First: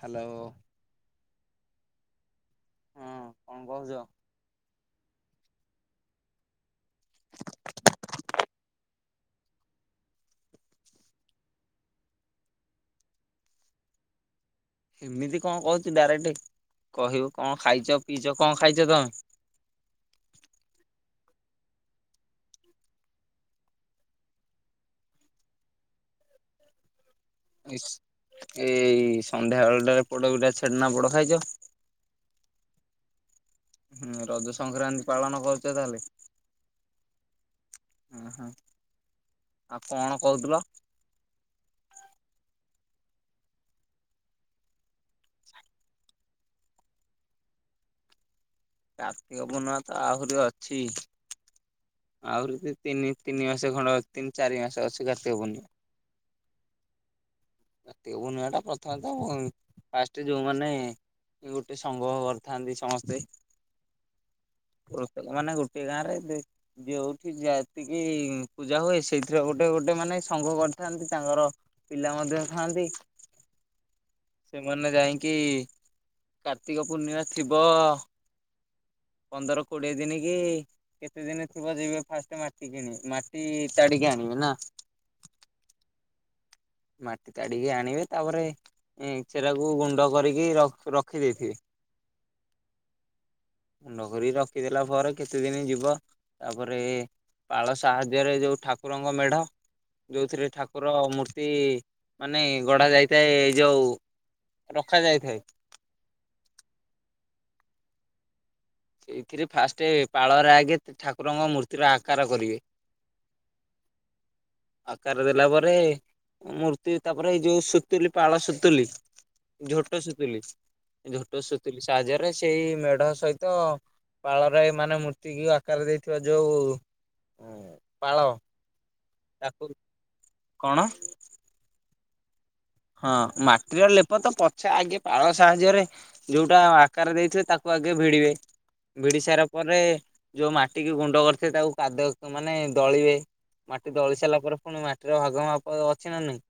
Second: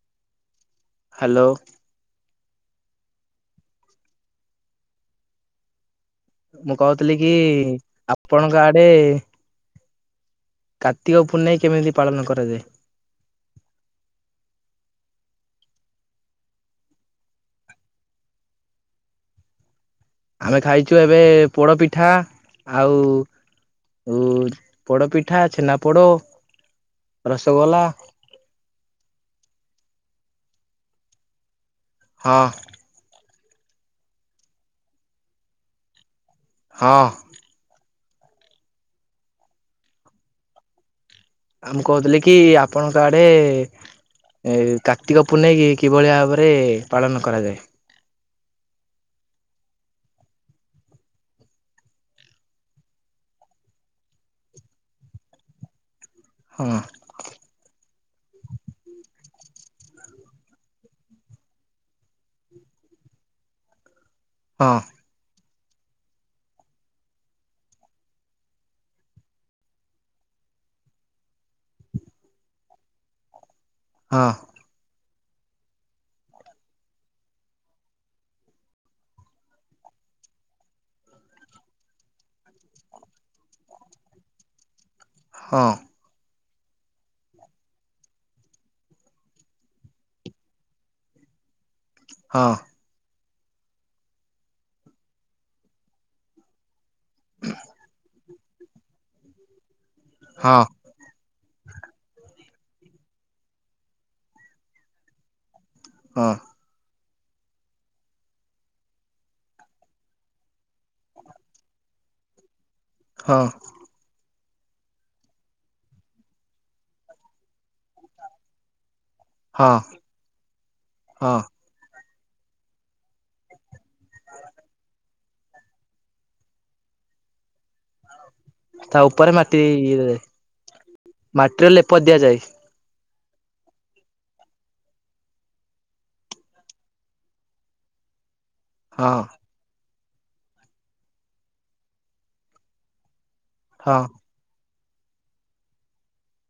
Hello. Hello. ହଁ କଣ କହୁଛ? ମୁଁ କହୁଥିଲି କି ଆପଣଙ୍କ ଆଡେ କାର୍ତ୍ତିକ ପୂର୍ଣେଇ କେମିତି ପାଳନ କରାଯାଏ? ଏମିତି କଣ କହୁଛୁ ଡାଇରେକ୍ଟ? କହିବୁ କଣ ଖାଇଛ ପିଇଛ କଣ ଖାଇଛ ତମେ? ଆମେ ଖାଇଛୁ ଏବେ ପୋଡ଼ ପିଠା। ଆଉ ଉ ପୋଡ଼ପିଠା, ଛେନା ପୋଡ଼, ରସଗୋଲା ଏଇ ସନ୍ଧ୍ୟା ବେଳଟାରେ ପୋଡ଼ ପିଠା, ଛେନା ପୋଡ଼ ଖାଇଛ? ହଁ। ହୁଁ ରଜ ସଂକ୍ରାନ୍ତି ପାଳନ କରୁଛ ତାହେଲେ? ହଁ। ଓହୋ। ଆଉ କଣ କହୁଥିଲ? ଆ ମୁଁ କହୁଥିଲି କି ଆପଣଙ୍କ ଆଡେ ଏ କାର୍ତ୍ତିକ ପୂର୍ଣ୍ଣେଇକି କିଭଳି ଭାବରେ ପାଳନ କରାଯାଏ? କାର୍ତ୍ତିକ ପୂର୍ଣ୍ମାମା ତ ଆହୁରି ଅଛି। ଆହୁରି ତେ ତିନି ତିନି ମାସ ଖଣ୍ଡେ ତିନି ଚାରି ମାସ ଅଛି କାର୍ତ୍ତିକ ପୂର୍ଣ୍ଣିମା। ହଁ। କାର୍ତ୍ତିକ ପୂର୍ଣ୍ଣିମା ଟା ପ୍ରଥମେ ତ ଫାଷ୍ଟ ଯୋଉମାନେ ଗୋଟେ ସଂଘ କରିଥାନ୍ତି ସମସ୍ତେ। ହଁ। ପ୍ରତ୍ୟେ-ମାନେ ଗୋଟିଏ ଗାଁ ରେ ଏବେ ଯୋଉଠି ଯେତିକି ପୂଜା ହୁଏ ସେଇଥିରେ ଗୋଟେ, ଗୋଟେ ମାନେ ସଂଙ୍ଗ କରିଥାନ୍ତି ତାଙ୍କର। ପିଲା ମଧ୍ୟ ଥାନ୍ତି। ହଁ। ସେମାନେ ଯାଇଙ୍କି, କାର୍ତ୍ତିକ ପୂର୍ଣ୍ଣିମା ଥିବ ପନ୍ଦର କୋଡିଏ ଦିନି କି କେତେ ଦିନି ଥିବ ଯିବେ ଫାଷ୍ଟ ମାଟି କିଣି। ମାଟି ତାଡିକି ଆଣିବେ ନା? ହଁ। ମାଟି ତାଡିକି ଆଣିବେ। ତାପରେ ସେରାକୁ ଗୁଣ୍ଡ କରିକି ରଖ୍ ରଖି ଦେଇଥିବେ। ହଁ। ଗୁଣ୍ଡ କରି ରଖିଦେଲା ପରେ କେତେ ଦିନ ଯିବ। ତାପରେ ପାଳ ସାହା ପୁଜାରେ ଯୋଉ ଠାକୁରଙ୍କ ମେଢ, ଯୋଉଥିରେ ହଁ ଠାକୁର ର ମୂର୍ତ୍ତି ମାନେ ଗଢା ଯାଇଥାଏ, ଏଇ ଯୋଉ ରଖାଯାଇଥାଏ। ହଁ। ସେଇଥିରେ ଫାଷ୍ଟ ପାଳରେ ଆଗେ ଠାକୁରଙ୍କ ମୂର୍ତ୍ତିର ଆକାର କରିବେ। ହଁ। ଆକାର ଦେଲା ପରେ। ମୂର୍ତ୍ତି ତାପରେ ଏଇ ଯୋଉ ସୁତୁଲି ପାଳ ସୁତୁଲି ହଁ ଝୋଟ ଶୁତୁଲି। ହଁ ଝୋଟ ଶୁତୁଲି ସାହାଯ୍ୟରେ ସେଇ ମେଢ ସହି ତ ପାଳ ରାଇ ମାନେ ମୂର୍ତ୍ତିକୁ ଆକାର ଦେଇଥିବା ଯୋଉ ହୁଁ ପାଳ ତା ଉପରେ ମାଟି, ତାକୁ ଇଏ କଣ ମାଟିର ଲେପ ଦିଆଯାଏ। ହଁ ମାଟିର ଲେପ ତ ପଛେ ଆଗେ ପାଳ ସାହାଯ୍ୟରେ ଯୋଉଟା ଆକାର ଦେଇଥିବେ ତାକୁ ଆଗେ ଭିଡିବେ। ହଁ ଭିଡି ସାରା ପରେ ଯୋଉ ମାଟିକୁ ଗୁଣ୍ଡ କରିଥିଏ ତାକୁ କାଦ ମାନେ ଦଳିବେ। ମାଟି ହଁ ଦଳି ସାରିଲା ପରେ, ଫୁଣି ମାଟିର ଭାଗ ମାପ ଅଛି ନା ନାହିଁ,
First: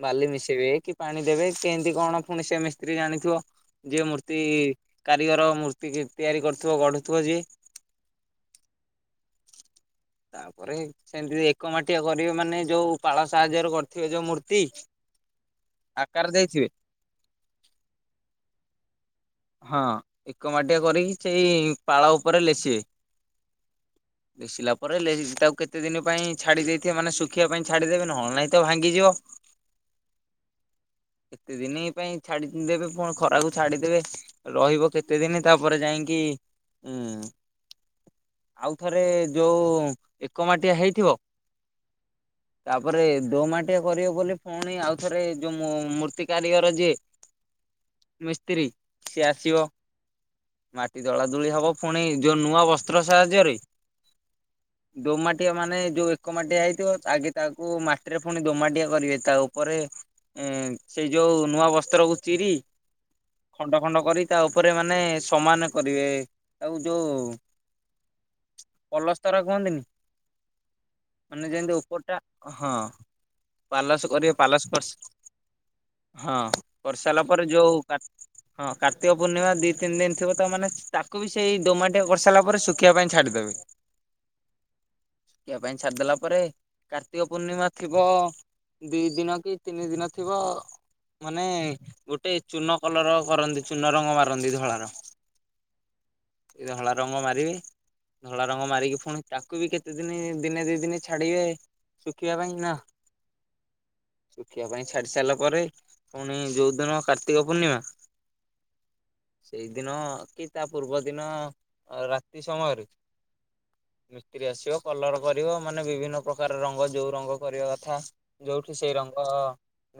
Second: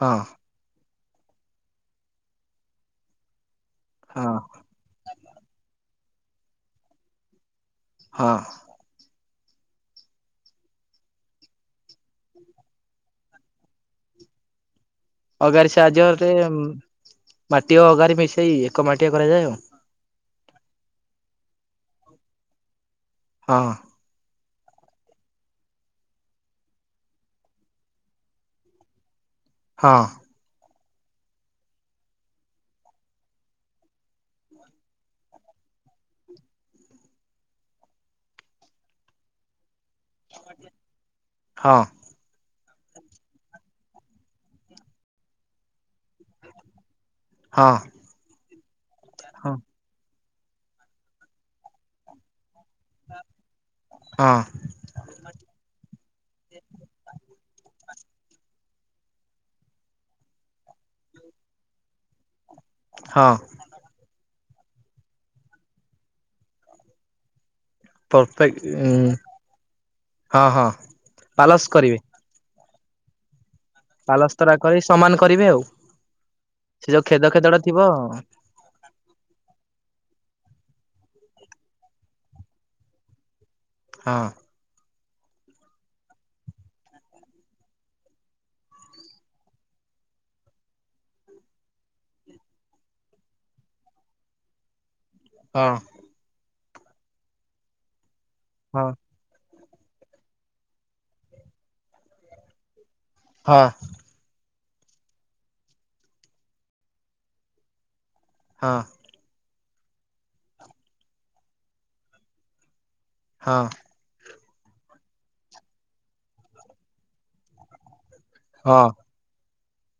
ହଁ ବାଲି ମିଶ ଇବେ କି ପାଣି ଦେବେ କେନ୍ତି କଣ ପୁଣି ସେ ମିସ୍ତ୍ରୀ ଜାଣିଥିବ ଯିଏ ହଁ। ମୂର୍ତ୍ତି କାରିଗର ମୂର୍ତ୍ତିକି ତିଆରି କରୁଥିବ ଗଢ଼ୁଥିବ ଯିଏ। ହଁ। ତା ପରେ ସେମିତି ଏକ ମାଟିଆ କରିବେ ମାନେ ଯୋଉ ପାଳ ସାହାଯ୍ୟରେ କରିଥିବେ ଯୋଉ ମୂର୍ତ୍ତି ଅଗାରି ଆକାର ସାହାଯ୍ୟରେ ଦେଇଥିବେ ମାଟି ଆ ଅଗାରି ମିଶେଇ ଏକ ମାଟିଆ କରାଯାଏ ଆଉ। ହଁ ଏକ ମାଟିଆ କରିକି ସେଇ ପାଳ ଓପରେ ଲେସିବେ। ହଁ। ସିଲା ପରେ ଲେ ତାକୁ କେତେ ଦିନ ପାଇଁ ଛାଡ଼ି ଦେଇଥିବ ମାନେ ଶୁଖିବା ପାଇଁ ଛାଡ଼ିଦେବେ ନହେଲେ ନାଇଁ ତ ଭାଙ୍ଗିଯିବ। ହଁ। କେତେ ଦିନି ପାଇଁ ଛାଡ଼ି ଦେବେ ପୁଣ ଖରାକୁ ଛାଡ଼ିଦେବେ। ରହିବ କେତେ ଦିନି ତାପରେ ଯାଇଙ୍କି ଉଁ ଆଉଥରେ ଯୋଉ ଏକ ମାଟିଆ ହେଇଥିବ [inaudible] ତାପରେ ଦୋମାଟିଆ କରିବ ବୋଲି ପୁଣି ଆଉ ଥରେ ଯୋଉ ମୁ ମୂର୍ତ୍ତି କାରିଗର ଯିଏ ହଁ। ମିସ୍ତ୍ରୀ। ସିଏ ହଁ ଆସିବ ମାଟି ଦଳା ଦୁଳି ହବ ଫୁଣି ଯୋଉ ନୂଆ ବସ୍ତ୍ର ସାହାଯ୍ୟରେ ହଁ। ଦୋମାଟିଆ ମାନେ ଯୋଉ ଏକ ମାଟିଆ ହେଇଥିବ ଆଗେ ତାକୁ ମାଟିରେ ପୁଣି ଦୋମାଟିଆ କରିବେ ତାଓ ପରେ ଇଁ ସେଇ ଯୋଉ ନୂଆ ବସ୍ତ୍ରକୁ ଚିରି ହଁ। ଖଣ୍ଡ ଖଣ୍ଡ କରି ତା ଓପରେ ମାନେ ସମାନ କରିବେ ତାକୁ ଯୋଉ ପରଫେକ୍ଟ ଉଁ ପଲସ୍ତର କୁହନ୍ତିନି ହଁ ହଁ ମାନେ ପାଲସ ଯେମିତି କରିବେ ଓପରଟା ହଁ। ପାଲସ କରିବେ ପାଲସ୍ତରା ପାଲସ୍ କରି କସ୍ ସମାନ କରିବେ ଆଉ ହଁ ସେ ଯୋଉ ଖେଦ କରିସାରିଲା ପରେ ଖେଦଡା ଥିବ ଯୋଉ ପା ହଁ କାର୍ତ୍ତିକ ପୂର୍ଣ୍ଣିମା ଦି ତିନି ଦିନ ଥିବ ତାମାନେ ତାକୁ ବି ସେଇ ଦୋମାଟିଆ କରିସାରିଲା ପରେ ସୁକ୍ କିବା ପାଇଁ ଛାଡ଼ିଦେବେ। ହଁ। ଖିବା ପାଇଁ ଛାଡ଼ିଦେଲା ପରେ କାର୍ତ୍ତିକ ପୂର୍ଣ୍ଣିମା ଥିବ ଦିଇ ଦିନ କି ତିନି ଦିନ ଥିବ ମାନେ ଗୋଟେ ଚୂନ କଲର କରନ୍ତି ଚୂନ ରଙ୍ଗ ମାରନ୍ତି ଧଳାର। ହଁ। ଧଳା ରଙ୍ଗ ମାରିବେ ଧଳା ରଙ୍ଗ ହଁ ମାରିକି ଫୁଣି ତାକୁ ବି କେତେ ଦିନି ଦିନେ ଦି ଦିନେ ଛାଡ଼ିବେ ଶୁଖିବା ପାଇଁ ନା। ହଁ। ଶୁଖିବା ପାଇଁ ଛାଡ଼ି ସାରିଲା ପରେ ଫୁଣି ଯୋଉ ଦିନ କାର୍ତ୍ତିକ ପୂର୍ଣ୍ଣିମା ହଁ। ସେଇଦିନ କି ତା ପୂର୍ବ ଦିନ ରାତି ସମୟରେ ହଁ। ମିସ୍ତ୍ରୀ ଆସିବ କଲର କରିବ ମାନେ ବିଭିନ୍ନ ପ୍ରକାର ରଙ୍ଗ ଯୋଉ ରଙ୍ଗ କରିବା କଥା। ଯୋଉଠି ହଁ ସେଇ ରଙ୍ଗ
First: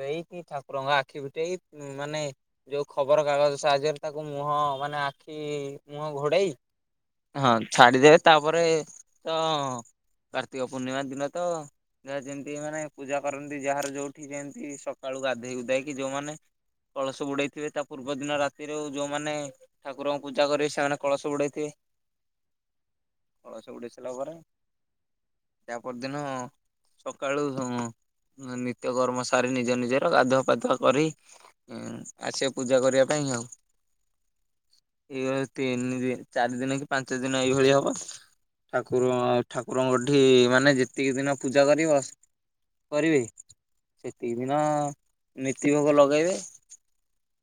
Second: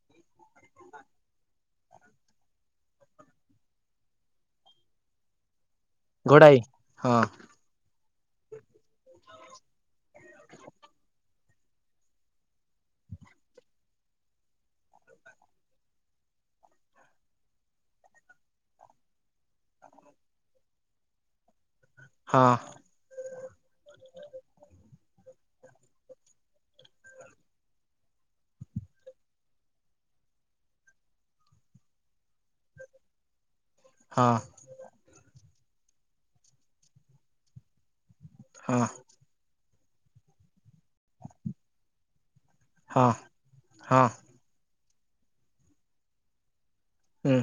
ଦେଇକି ଠାକୁରଙ୍କ ଆଖି ଫିଟେଇ ମାନେ ଯୋଉ ଖବର କାଗଜ ସାହାଯ୍ୟରେ ତାକୁ ମୁହଁ ମାନେ ଆଖି ମୁହଁ ଘୋଡ଼େଇ ହଁ ଛାଡ଼ିଦେବେ ତାପରେ ତ କାର୍ତ୍ତିକ ପୂର୍ଣ୍ଣିମା ଦିନ ତ ଯାହା ଯେମିତି ମାନେ ପୂଜା କରନ୍ତି ଯାହାର ଯୋଉଠି ଯେମତି ସକାଳୁ ଗାଧେଇ ଗୁଧାକି ଯୋଉମାନେ କଳସ ବୁଡ଼େ ଥିବେ ତା ପୂର୍ବ ଦିନ ରାତିରୁ ଯୋଉମାନେ ଠାକୁରଙ୍କୁ ପୂଜା କରିବେ ସେମାନେ କଳସ ବୁଡ଼େଇଥିବେ। ହଁ। କଳସ ବୁଡ଼େଇ ସାଇଲା ପରେ ତାପର ଦିନ ସକାଳୁ ହଁ ନିତ୍ୟ କର୍ମ ସାରି ନିଜ ନିଜର ଗାଧୁଆ ପାଧୁଆ କରି ଉ ଆସିବେ ପୂଜା କରିବା ପାଇଁ ଆଉ ହଁ ଏଇଭଳି ତିନି ଦ ଚାରି ଦିନ କି ପାଞ୍ଚ ଦିନ ଏଇଭଳି ହବ ହଁ ଠାକୁର ଠାକୁରଙ୍କଠି ମାନେ ଯେତିକି ଦିନ ପୂଜା କରିବ ହଁ କରିବେ ହଁ ସେ ସେ ଦିନ ନତି ଭୋଗ ଲଗେଇବେ। ହୁଁ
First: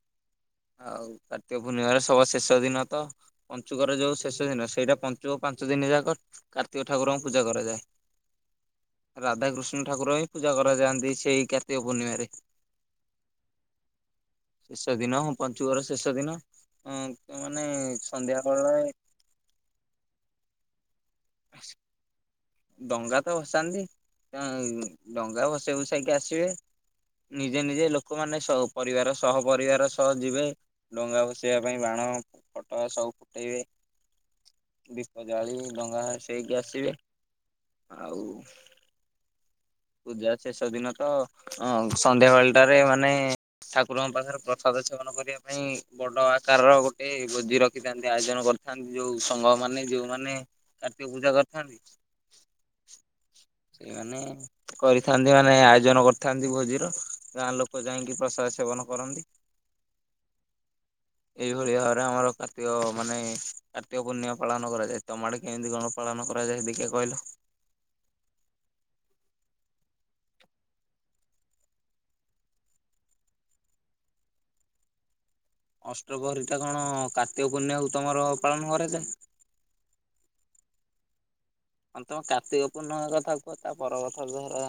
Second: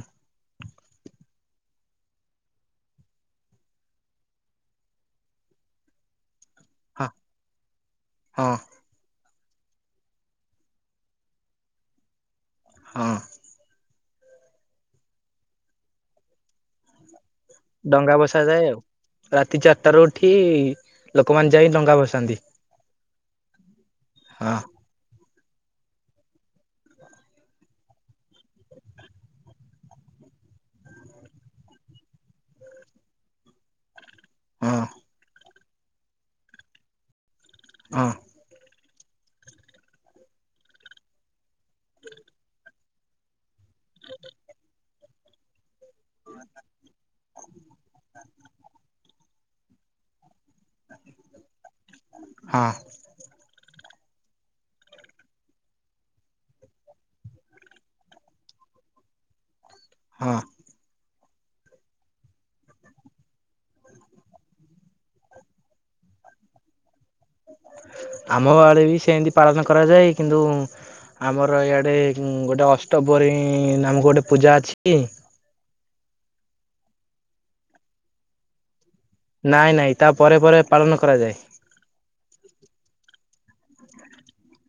ଆଉ କାର୍ତ୍ତିକ ପୂର୍ଣ୍ଣିମାର ସବା ଶେଷ ଦିନ ତ ପଞ୍ଚୁକର ଯୋଉ ଶେଷ ଦିନ ସେଇଟା ପଞ୍ଚୁକ ପାଞ୍ଚ ଦିନ ଯାକ କାର୍ତ୍ତିକ ହଁ ଠାକୁରଙ୍କୁ ପୂଜା କରାଯାଏ। ହଁ ରାଧାକୃଷ୍ଣ ଠାକୁର ହିଁ ପୂଜା କରାଯାଆନ୍ତି ସେଇ କାର୍ତିକ ପୂର୍ଣ୍ଣିମାାରେ ହଁ ଶେଷ ଦିନ ହଁ ପଞ୍ଚୁକର ଶେଷ ଦିନ। ମାନେ ଡଙ୍ଗା ସନ୍ଧ୍ୟା ଭସାଯାଏ ବେଳେ ଆଉ ରାତି ଚାରିଟାରୁ ଉଠି ଲୋକମାନେ ଯାଇ ଡଙ୍ଗା ଭସାନ୍ତି। ଡଙ୍ଗା ତ ଭସାନ୍ତି ହଁ ଡଙ୍ଗା ଭସେଇକୁ ସାରିକି ଆସିବେ। ନିଜେ ନିଜେ ଲୋକମାନେ ସ ପରିବାର ସହ ପରିବାର ସହ ଯିବେ। ଡଙ୍ଗା ଭସେଇବା ପାଇଁ ବାଣ ଫଟ ସବୁ ଫୁଟେଇବେ। ହଁ ଦୀପ ଜାଳି ଡଙ୍ଗା ସେଇକି ଆସିବେ ହଁ ଆଉ ପୂଜା ଶେଷ ଦିନ ତ ଅ ସନ୍ଧ୍ୟାବେଳଟାରେ ମାନେ ଠାକୁରଙ୍କ ପାଖରେ ପ୍ରସାଦ ଅ ସେବନ କରିବା ପାଇଁ ବଡ ଆକାର ର ଗୋଟେ ଭୋଜି ରଖିଥାନ୍ତି ଆୟୋଜନ କରିଥାନ୍ତି। ଯୋଉ ସଂଘ ମାନେ ଯୋଉମାନେ କାର୍ତ୍ତିକ ପୂଜା କରିଥାନ୍ତି। ହଁ ସେଇମାନେ। କରିଥାନ୍ତି ମାନେ ଆୟୋଜନ କରିଥାନ୍ତି ଭୋଜିର ଗାଁ ଲୋକ ଯାଇକି ପ୍ରସାଦ ସେବନ କରନ୍ତି। ହଁ ଏଇଭଳି ଭାବରେ ଆମର କାର୍ତିକ ମାନେ କାର୍ତିକ ପୂର୍ଣ୍ଣିମା ପାଳନ କରାଯାଏ ତମ ଆଡେ? କେମିତି ଗଣ ପାଳନ କରାଯାଏ ଦେଖିଆ କହିଲ। ଆମ ଆଡେ ବି ସେମତି ପାଳନ କରାଯାଏ କିନ୍ତୁ ଆମର ଇଆଡ଼େ ଗୋଟେ ଅଷ୍ଟପ୍ରରୀ ନାମକ ଗୋଟେ ପୂଜା ଅଛି। ଅଷ୍ଟପହରୀ ଟା କଣ କାର୍ତିକ ପୂର୍ଣ୍ଣିମାକୁ ତମର ପାଳନ କରାଯାଏ। ନାଇଁ ନାଇଁ ତା ପରେ ପରେ ପାଳନ କରାଯାଏ। ତମେ କାର୍ତ୍ତିକ ପୂର୍ଣ୍ଣମା କଥା କୁହ ତା ପର କଥା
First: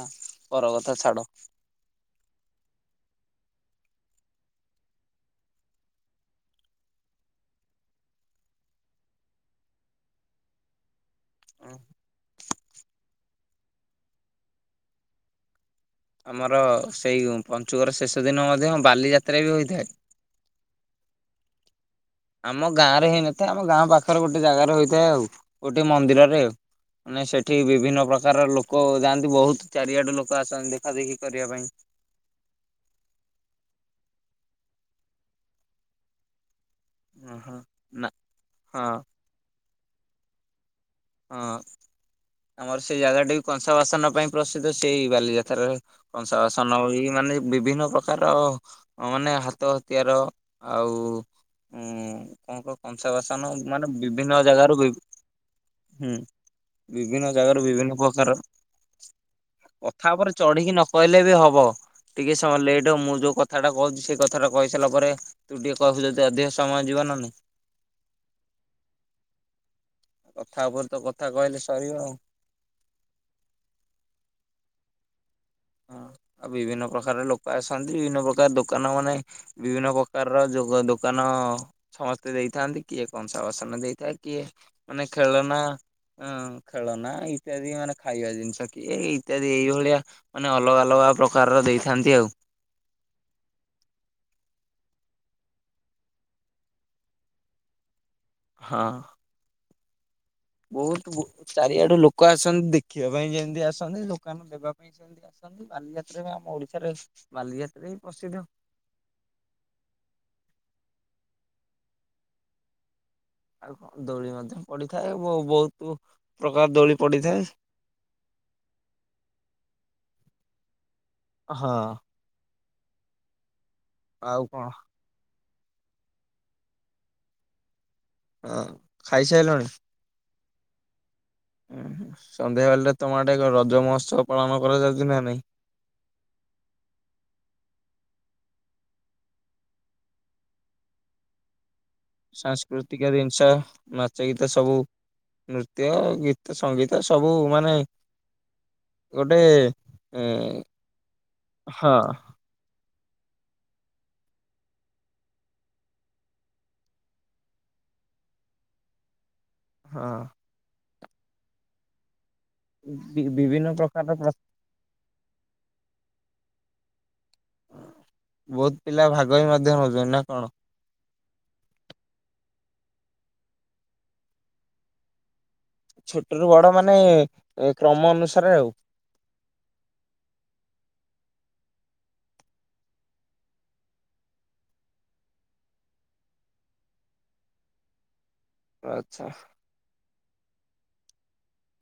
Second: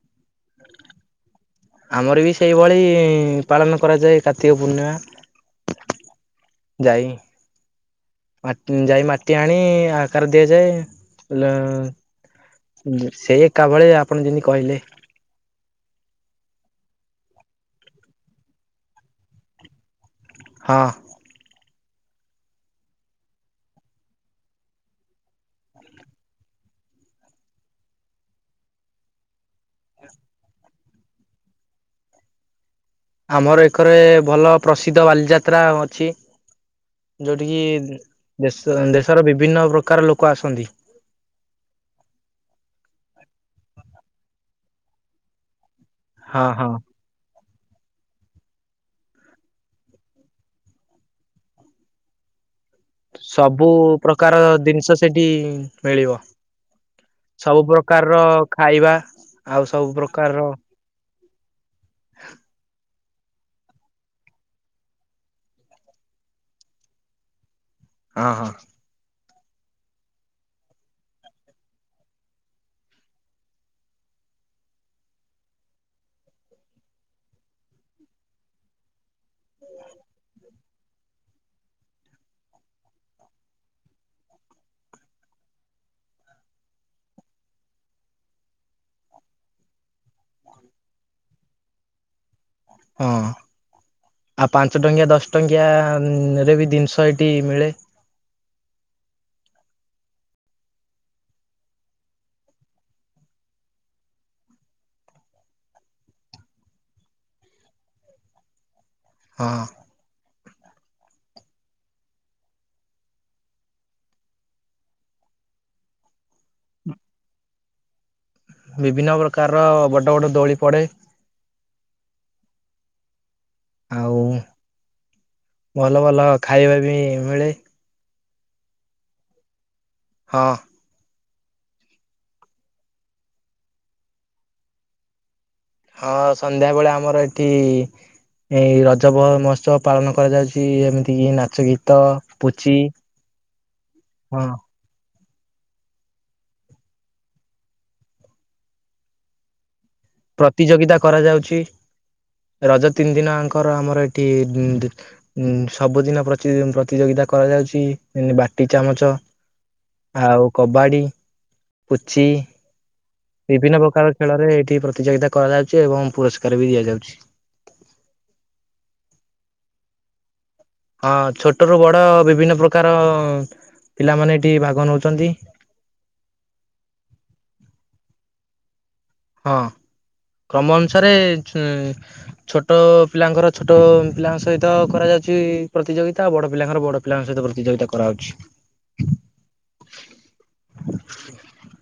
ପର କଥା ଛାଡ। ଆମର ବି ସେଇଭଳି ପାଳନ କରାଯାଏ କାର୍ତ୍ତିକ ପୂର୍ଣ୍ଣିମା। ଯାଇ ଯାଇ ମାଟି ଆଣି ଆକାର ଦିଆଯାଏ। ହେ ସେ ଏକା ଭଳେ ଆପଣ ଯେମିତି କହିଲେ ଆମର ସେଇ ପଞ୍ଚୁକର ଶେଷ ଦିନ ମଧ୍ୟ ବାଲିଯାତ୍ରା ବି ହୋଇଥାଏ। ହଁ ଆମ ଗାଁ ରେ ହେଇନଥାଏ ଆମ ଗାଁ ପାଖରେ ଗୋଟେ ଜାଗାରେ ହେଇଥାଏ ଆଉ ଗୋଟେ ମନ୍ଦିରରେ ଆଉ ମାନେ ସେଠି ବିଭିନ୍ନ ପ୍ରକାର ଲୋକ ଯାଆନ୍ତି ବହୁତ ଚାରିଆଡେ ଲୋକ ଆସନ୍ତି ଦେଖା ଦେେଖି କରିବା ପାଇଁ। ଆମର ଏକରେ ଭଲ ପ୍ରସିଦ୍ଧ ବାଲିଯାତ୍ରା ଅଛି। ଓହୋ। ଯୋଉଠିକି ନା ଦେଶ ହଁ ଦେଶର ବିଭିନ୍ନ ପ୍ରକାର ଲୋକ ଆସନ୍ତି। ହଁ ଆମର ସେଇ ଜାଗା ଟା ବି କଂସା ବାସନ ପାଇଁ ପ୍ରସିଦ୍ଧ ସେଇ ବାଲିଯାତ୍ରା। କଂସା ହଁ ହଁ। ବାସନ ବି ମାନେ ବିଭିନ୍ନ ପ୍ରକାର ମାନେ ହାତ ତିଆର ଆଉ ହୁଁ କଣ କ କଂସା ବାସନ ମାନେ ବିଭିନ୍ନ ଜାଗାରୁ ବି ମିଳିବା। ବିଭିନ୍ନ ଜାଗାରୁ ସବୁ ବିଭିନ୍ନ ପ୍ରକାରର ପ୍ରକାର ଖାଇବା ଆଉ ସବୁ କଥା ଉପରେ ପ୍ରକାରର ଚଢିକି ନ କହିଲେ ବି ହବ ଟିକେ ସମୟ ଲେଟ୍ ହ ମୁଁ ଯୋଉ କଥାଟା କହୁଛି ସେଇ କଥାଟା କହିସାରିଲା ପରେ। ତୁ ଟିକେ କହିବୁ ଯଦି ଅଧିକ ସମୟ ଯିବ ନା ନାଇଁ। ହଁ ହଁ। କଥା ଉପରେ ତ କଥା କହିଲେ ସରିବ ଆଉ। ହଁ ଆଉ ବିଭିନ୍ନ ପ୍ରକାର ଲୋକ ଆସନ୍ତି ବିଭିନ୍ନ ପ୍ରକାର ଦୋକାନ ମାନେ ବିଭିନ୍ନ ପ୍ରକାରର ଯ ଦୋକାନ ସମସ୍ତେ ଦେଇଥାନ୍ତି କିଏ କଂସା ବାସନ ଦେଇଥାଏ କିଏ ମାନେ ଖେଳନା ହଁ ଖେଳନା ଇତ୍ୟାଦି ମାନେ ଖାଇବା ଜିନିଷ କିଏ ଇତ୍ୟାଦି ଏଇଭଳିଆ। ମାନେ ଅଲଗା ଅଲଗା ପ୍ରକାରର ଦେଇଥାନ୍ତି ଆଉ। ହଁ ଆଉ ପାଞ୍ଚ ଟଙ୍କିଆ ଦଶ ଟଙ୍କିଆ ରେ ବି ଜିନିଷ ଏଠି ମିଳେ। ହଁ। ବହୁତ ବ ଚାରିଆଡୁ ଲୋକ ଆସନ୍ତି ଦେଖିବା ପାଇଁ ଯେମିତି ଆସନ୍ତି ଦୋକାନ ଦେବା ପାଇଁ ସେ ଆସନ୍ତି ବାଲିଯାତ୍ରା ଆମ ଓଡିଶାରେ ବାଲିଯାତ୍ରା ହିଁ ପ୍ରସିଦ୍ଧ। ହଁ ହଁ। ଆଉ କଣ ଦୋଳି ମଧ୍ୟ ପଡିଥାଏ ବହୁତ ପ୍ରକାର ଦୋଳି ପଡିଥାଏ। ବିଭିନ୍ନ ପ୍ରକାରର ବଡ଼ ବଡ଼ ଦୋଳି ପଡ଼େ। ହଁ। ଆଉ କଣ? ଭଲ ଭଲ ଖାଇବା ବି ମିଳେ। ହଁ ଖାଇସାଇଲାଣି? ହଁ। ଉଁ ସନ୍ଧ୍ୟାବେଳେ ତମର ଟେ ରଜ ମହୋତ୍ସବ ପାଳନ କରାଯାଉଛି ନା ନାଇଁ। ହଁ ସନ୍ଧ୍ୟାବେଳେ ଆମର ଏଠି ଏଇ ରଜ ମହୋତ୍ସବ ପାଳନ କରାଯାଉଛି ଏମିତି କି ନାଚ ଗୀତ ପୁଚି ସାଂସ୍କୃତିକ ଜିନିଷ ନାଚ ହଁ ଗୀତ ସବୁ ନୃତ୍ୟ ଗୀତ ସଙ୍ଗୀତ ସବୁ ମାନେ ଗୋଟେ ଏ ପ୍ରତିଯୋଗିତା କରାଯାଉଛି ହଁ ରଜ ତିନି ଦିନଙ୍କର ଆମର ଏଠି ଉ ସବୁଦିନ ପ୍ରତି ପ୍ରତିଯୋଗିତା କରାଯାଉଛି ବାଟି ଚାମଚ ହଁ ଆଉ କବାଡ଼ି, ପୁଚି ବିଭିନ୍ନ ପ୍ରକାରର ପ୍ରକାର ପ୍ର ଖେଳରେ ଏଠି ପ୍ରତି ଯୋଗିତା କରାଯାଉଚି ଏବଂ ପୁରସ୍କାର ବି ଦିଆଯାଉଛି। ବୋହୁତ୍ ପିଲା ଭାଗ ବି ମଧ୍ୟ ନୋଉଛନ୍ତି ନା କଣ? ହଁ ଛୋଟ ରୁୁ ବଡ଼ ବିଭିନ୍ନ ପ୍ରକାର ପିଲାମାନେ ଏଠି ଭାଗ ନୋଉଛନ୍ତି। ଛୋଟ ରୁୁ ବଡ଼ ମାନେ କ୍ରମ ଅନୁସାରେ ଆଉ। ହଁ କ୍ରମ ଅନୁସାରେ ଛୁ ଛୋଟ ପିଲାଙ୍କର ଛୋଟ ପିଲାଙ୍କ ସହିତ କରାଯାଉଛି ପ୍ରତି ଯୋଗିତା ବଡ଼ ପିଲାଙ୍କର ବଡ଼ ପିଲାଙ୍କ ସହିତ ପ୍ରତି ଯୋଗିତା କରାହୋଉଛି। ଆଚ୍ଛା। [inaudible]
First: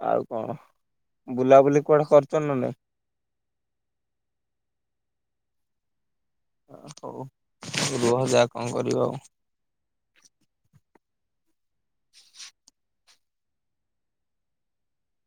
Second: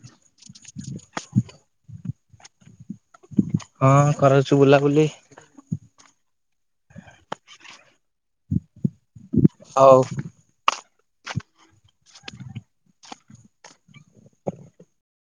ଆଉ କଣ ବୁଲାବୁଲି କୁଆଡ଼େ କରିଚନ୍ତି ନା ନାହିଁ? ହଁ କରୁଛୁ ବୁଲାବୁଲି। ଆ ହଉ ରୁହ ଯା କଣ କରିବ ଆଉ? ହଉ। [inaudible]